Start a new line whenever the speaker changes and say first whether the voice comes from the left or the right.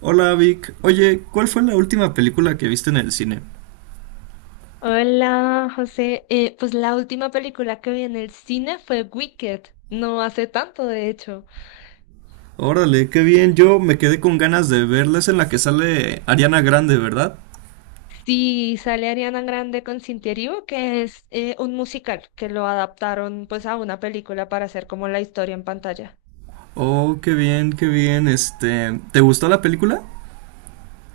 right: Hola Vic, oye, ¿cuál fue la última película que viste en el cine?
left: Hola, José. Pues la última película que vi en el cine fue Wicked, no hace tanto, de hecho.
right: Órale, qué bien, yo me quedé con ganas de verles en la que sale Ariana Grande, ¿verdad?
left: Sí, sale Ariana Grande con Cynthia Erivo, que es un musical que lo adaptaron pues a una película para hacer como la historia en pantalla.
right: Oh, qué bien, este, ¿te gustó la película?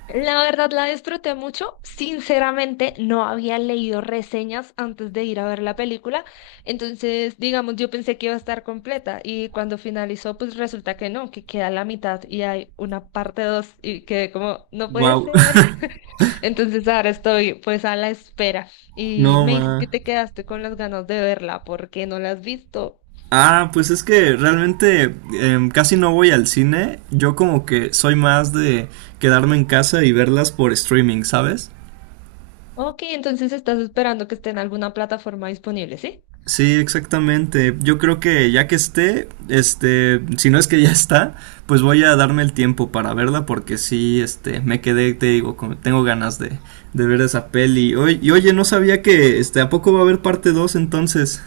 left: La verdad la disfruté mucho. Sinceramente, no había leído reseñas antes de ir a ver la película. Entonces, digamos, yo pensé que iba a estar completa y cuando finalizó, pues resulta que no, que queda la mitad y hay una parte dos y quedé como, no puede
right: Wow,
left: ser. Entonces, ahora estoy pues a la espera y
right: no
left: me dices que
right: ma.
left: te quedaste con las ganas de verla porque no la has visto.
right: Ah, pues es que realmente casi no voy al cine, yo como que soy más de quedarme en casa y verlas por streaming, ¿sabes?
left: Ok, entonces estás esperando que esté en alguna plataforma disponible, ¿sí?
right: Sí, exactamente. Yo creo que ya que esté, este, si no es que ya está, pues voy a darme el tiempo para verla porque sí, este, me quedé, te digo, tengo ganas de ver esa peli. Y oye, no sabía que, este, ¿a poco va a haber parte dos, entonces?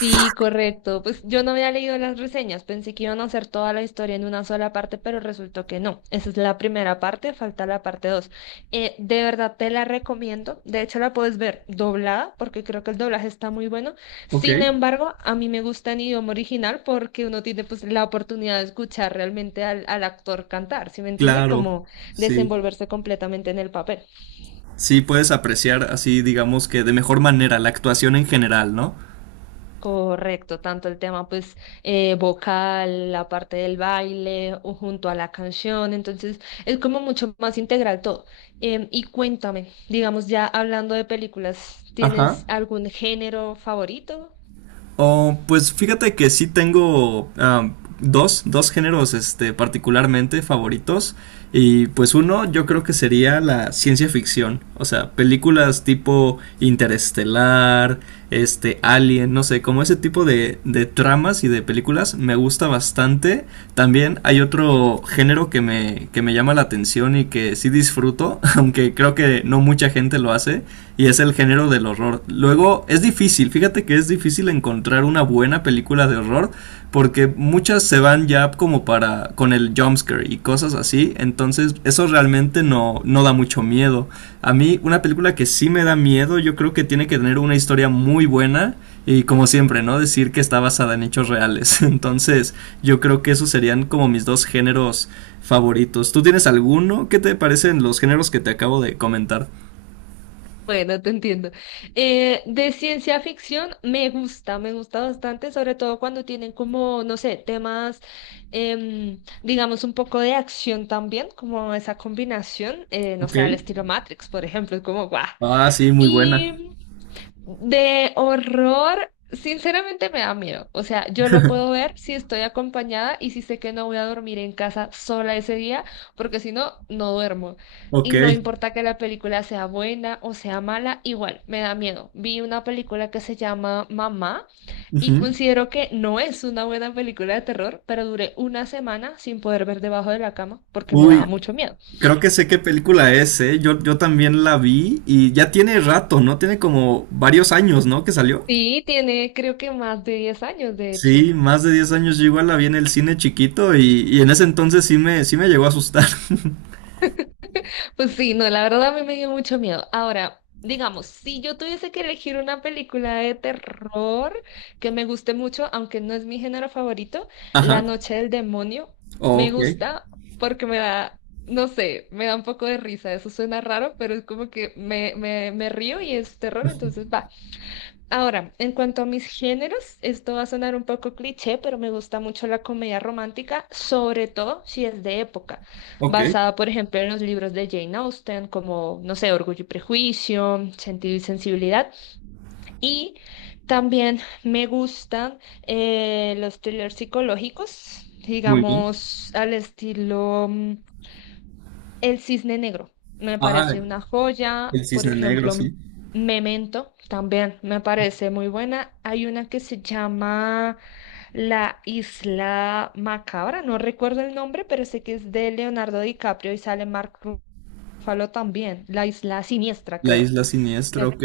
left: Sí, correcto. Pues yo no había leído las reseñas, pensé que iban a hacer toda la historia en una sola parte, pero resultó que no. Esa es la primera parte, falta la parte 2. De verdad te la recomiendo. De hecho, la puedes ver doblada, porque creo que el doblaje está muy bueno.
right: Ok.
left: Sin embargo, a mí me gusta en idioma original porque uno tiene pues la oportunidad de escuchar realmente al actor cantar, ¿sí me entiendes?
right: Claro,
left: Como
right: sí.
left: desenvolverse completamente en el papel.
right: Sí, puedes apreciar así, digamos que de mejor manera la actuación en general, ¿no?
left: Correcto, tanto el tema pues vocal, la parte del baile o junto a la canción, entonces es como mucho más integral todo. Y cuéntame, digamos ya hablando de películas,
right: Ajá.
left: ¿tienes algún género favorito?
right: Oh, pues fíjate que sí tengo dos géneros este, particularmente favoritos. Y pues uno yo creo que sería la ciencia ficción. O sea, películas tipo Interestelar, este, Alien, no sé, como ese tipo de tramas y de películas me gusta bastante. También hay otro género que me llama la atención y que sí disfruto, aunque creo que no mucha gente lo hace, y es el género del horror. Luego, es difícil, fíjate que es difícil encontrar una buena película de horror porque muchas se van ya como para con el jumpscare y cosas así, entonces eso realmente no da mucho miedo. A mí una película que sí me da miedo, yo creo que tiene que tener una historia muy buena y como siempre, ¿no? Decir que está basada en hechos reales. Entonces yo creo que esos serían como mis dos géneros favoritos. ¿Tú tienes alguno? ¿Qué te parecen los géneros que te acabo de comentar?
left: Bueno, te entiendo. De ciencia ficción me gusta bastante, sobre todo cuando tienen como, no sé, temas, digamos, un poco de acción también, como esa combinación, no
right: Ok.
left: sé, al estilo Matrix, por ejemplo, es como, guau.
right: Ah, sí, muy buena.
left: Y de horror, sinceramente me da miedo. O sea, yo lo puedo ver si estoy acompañada y si sé que no voy a dormir en casa sola ese día, porque si no, no duermo.
right: Ok.
left: Y no importa que la película sea buena o sea mala, igual me da miedo. Vi una película que se llama Mamá y
right: Ujú.
left: considero que no es una buena película de terror, pero duré una semana sin poder ver debajo de la cama porque me
right: Uy,
left: daba mucho miedo.
right: creo que sé qué película es, ¿eh? Yo también la vi y ya tiene rato, ¿no? Tiene como varios años, ¿no? Que salió.
left: Sí, tiene creo que más de 10 años, de hecho.
right: Sí, más de 10 años yo igual la vi en el cine chiquito y en ese entonces sí me llegó a asustar.
left: Pues sí, no, la verdad a mí me dio mucho miedo. Ahora, digamos, si yo tuviese que elegir una película de terror que me guste mucho, aunque no es mi género favorito, La
right: Ajá.
left: Noche del Demonio me
right: Ok,
left: gusta porque me da, no sé, me da un poco de risa. Eso suena raro, pero es como que me río y es terror, entonces va. Ahora, en cuanto a mis géneros, esto va a sonar un poco cliché, pero me gusta mucho la comedia romántica, sobre todo si es de época,
right: ok,
left: basada, por ejemplo, en los libros de Jane Austen, como, no sé, Orgullo y Prejuicio, Sentido y Sensibilidad, y también me gustan los thrillers psicológicos,
right: muy bien.
left: digamos, al estilo el Cisne Negro me
right: Ah,
left: parece una joya.
right: el
left: Por
right: cisne negro,
left: ejemplo,
right: sí.
left: Memento también me parece muy buena. Hay una que se llama La Isla Macabra, no recuerdo el nombre, pero sé que es de Leonardo DiCaprio y sale Mark Ruffalo también. La Isla Siniestra,
right: La
left: creo.
right: isla siniestra,
left: Me-
right: ok.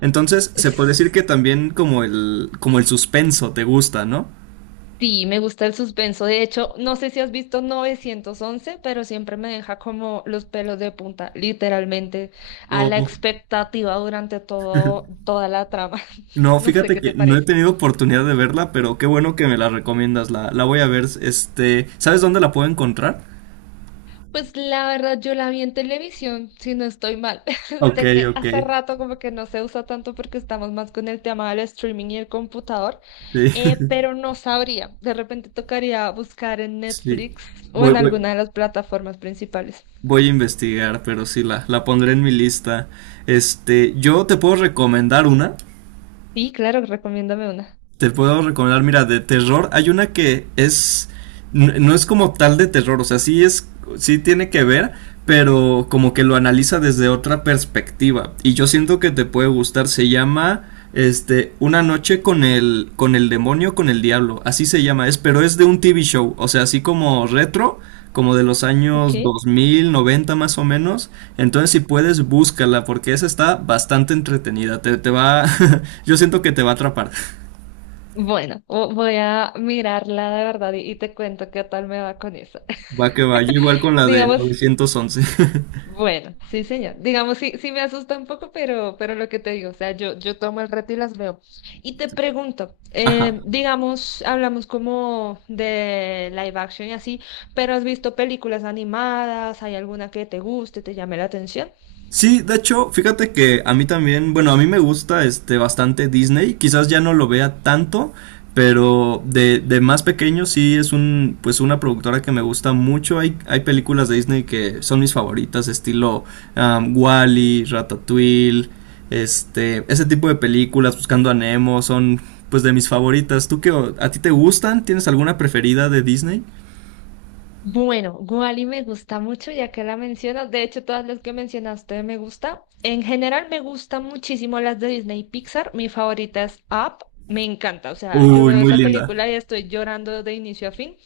right: Entonces, se puede
left: es-
right: decir que también como como el suspenso te gusta, ¿no?
left: Sí, me gusta el suspenso. De hecho, no sé si has visto 911, pero siempre me deja como los pelos de punta, literalmente, a la
right: O
left: expectativa durante toda la trama.
right: no,
left: No sé
right: fíjate
left: qué
right: que
left: te
right: no he
left: parece.
right: tenido oportunidad de verla, pero qué bueno que me la recomiendas. La voy a ver. Este, ¿sabes dónde la puedo encontrar?
left: Pues la verdad, yo la vi en televisión, si no estoy mal.
right: Ok,
left: Sé que
right: ok.
left: hace rato como que no se usa tanto porque estamos más con el tema del streaming y el computador,
right: Sí,
left: pero no sabría. De repente tocaría buscar en
right: sí.
left: Netflix o
right: Voy,
left: en
right: voy,
left: alguna de las plataformas principales.
right: voy a investigar, pero sí la pondré en mi lista. Este, yo te puedo recomendar una.
left: Sí, claro, recomiéndame una.
right: Te puedo recomendar, mira, de terror, hay una que es, no es como tal de terror, o sea, sí es, sí tiene que ver, pero como que lo analiza desde otra perspectiva. Y yo siento que te puede gustar, se llama, este, Una noche con el demonio, con el diablo, así se llama, es, pero es de un TV show, o sea, así como retro. Como de los
left: Ok.
right: años 2000 90 más o menos. Entonces, si puedes, búscala, porque esa está bastante entretenida. Te va. Yo siento que te va a atrapar.
left: Bueno, voy a mirarla de verdad y te cuento qué tal me va con eso.
right: Va que va, yo igual con la de
left: Digamos,
right: 911.
left: bueno, sí, señor. Digamos, sí, sí me asusta un poco, pero lo que te digo, o sea, yo tomo el reto y las veo. Y te pregunto,
right: Ajá.
left: digamos, hablamos como de live action y así, pero ¿has visto películas animadas? ¿Hay alguna que te guste, te llame la atención?
right: Sí, de hecho, fíjate que a mí también, bueno, a mí me gusta este bastante Disney, quizás ya no lo vea tanto, pero de más pequeño sí es un pues una productora que me gusta mucho. Hay películas de Disney que son mis favoritas, estilo Wally, Ratatouille, este, ese tipo de películas, Buscando a Nemo, son pues de mis favoritas. ¿Tú qué a ti te gustan? ¿Tienes alguna preferida de Disney?
left: Bueno, Wally me gusta mucho, ya que la mencionas. De hecho, todas las que mencionaste me gusta. En general, me gustan muchísimo las de Disney y Pixar. Mi favorita es Up. Me encanta, o sea, yo
right: Uy,
left: veo
right: muy
left: esa
right: linda.
left: película y estoy llorando de inicio a fin.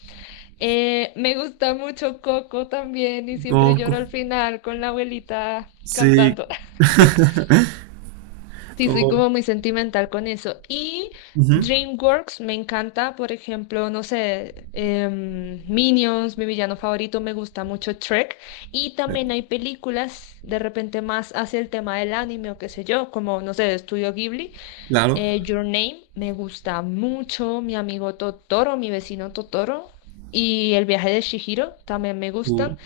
left: Me gusta mucho Coco también y siempre
right: Goku.
left: lloro al final con la abuelita
right: Sí,
left: cantando. Sí, soy
right: o-
left: como muy sentimental con eso. Y
right: ujú.
left: DreamWorks me encanta, por ejemplo, no sé, Minions, mi villano favorito, me gusta mucho Trek. Y también hay películas de repente más hacia el tema del anime o qué sé yo, como, no sé, de Estudio Ghibli.
right: Claro.
left: Your Name me gusta mucho, mi amigo Totoro, mi vecino Totoro. Y El viaje de Shihiro también me gustan.
right: u-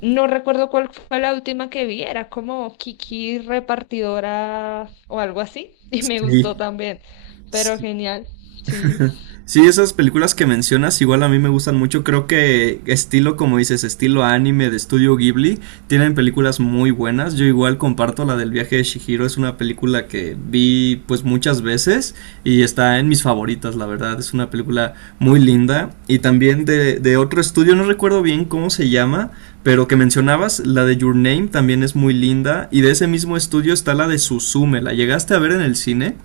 left: No recuerdo cuál fue la última que vi, era como Kiki repartidora o algo así, y me gustó
right: sí,
left: también, pero
right: sí.
left: genial, sí.
right: Sí, esas películas que mencionas igual a mí me gustan mucho. Creo que estilo, como dices, estilo anime de estudio Ghibli, tienen películas muy buenas. Yo igual comparto la del viaje de Shihiro, es una película que vi pues muchas veces y está en mis favoritas, la verdad. Es una película muy linda. Y también de otro estudio, no recuerdo bien cómo se llama, pero que mencionabas, la de Your Name también es muy linda. Y de ese mismo estudio está la de Suzume. ¿La llegaste a ver en el cine?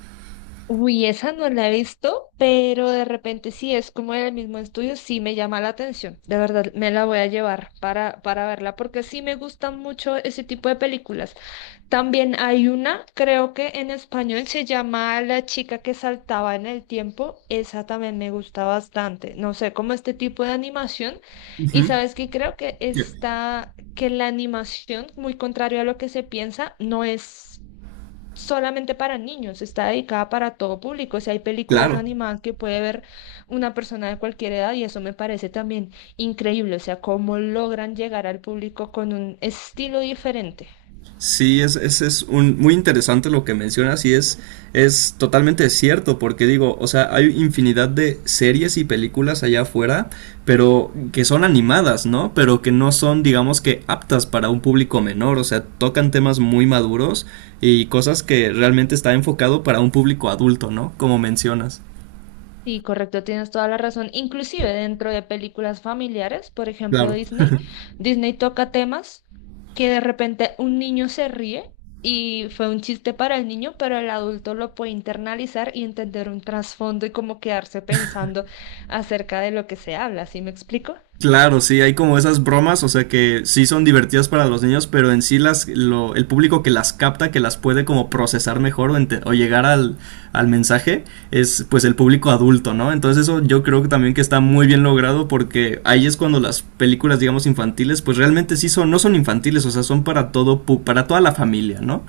left: Uy, esa no la he visto, pero de repente sí es como el mismo estudio, sí me llama la atención. De verdad, me la voy a llevar para verla, porque sí me gustan mucho ese tipo de películas. También hay una, creo que en español se llama La chica que saltaba en el tiempo. Esa también me gusta bastante. No sé, como este tipo de animación. Y
right: Ujú.
left: sabes que creo que está, que la animación, muy contrario a lo que se piensa, no es solamente para niños, está dedicada para todo público. O sea, hay películas
right: Claro.
left: animadas que puede ver una persona de cualquier edad y eso me parece también increíble. O sea, cómo logran llegar al público con un estilo diferente.
right: Sí, es un, muy interesante lo que mencionas y es totalmente cierto, porque digo, o sea, hay infinidad de series y películas allá afuera, pero que son animadas, ¿no? Pero que no son, digamos que, aptas para un público menor, o sea, tocan temas muy maduros y cosas que realmente está enfocado para un público adulto, ¿no? Como mencionas.
left: Sí, correcto, tienes toda la razón. Inclusive dentro de películas familiares, por ejemplo
right: Claro.
left: Disney, Disney toca temas que de repente un niño se ríe y fue un chiste para el niño, pero el adulto lo puede internalizar y entender un trasfondo y como quedarse pensando acerca de lo que se habla, ¿sí me explico?
right: Claro, sí, hay como esas bromas, o sea que sí son divertidas para los niños, pero en sí el público que las capta, que las puede como procesar mejor o llegar al, al mensaje, es pues el público adulto, ¿no? Entonces eso yo creo que también que está muy bien logrado porque ahí es cuando las películas, digamos, infantiles, pues realmente sí son, no son infantiles, o sea, son para todo, para toda la familia, ¿no?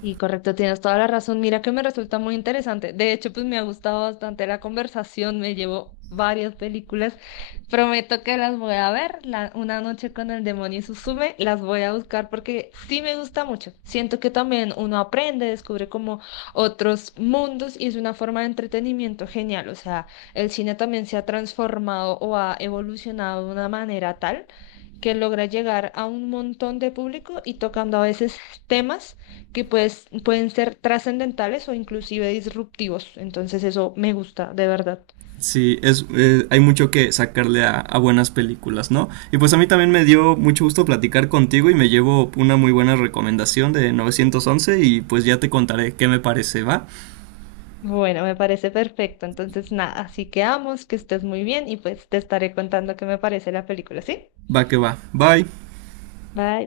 left: Y correcto, tienes toda la razón. Mira que me resulta muy interesante. De hecho, pues me ha gustado bastante la conversación. Me llevo varias películas. Prometo que las voy a ver. Una noche con el demonio Suzume, las voy a buscar porque sí me gusta mucho. Siento que también uno aprende, descubre como otros mundos y es una forma de entretenimiento genial. O sea, el cine también se ha transformado o ha evolucionado de una manera tal que logra llegar a un montón de público y tocando a veces temas que pues, pueden ser trascendentales o inclusive disruptivos. Entonces eso me gusta, de verdad.
right: Sí, es, hay mucho que sacarle buenas películas, ¿no? Y pues a mí también me dio mucho gusto platicar contigo y me llevo una muy buena recomendación de 911 y pues ya te contaré qué me parece, ¿va?
left: Bueno, me parece perfecto. Entonces, nada, así quedamos, que estés muy bien y pues te estaré contando qué me parece la película, ¿sí?
right: Va que va. Bye.
left: Bye.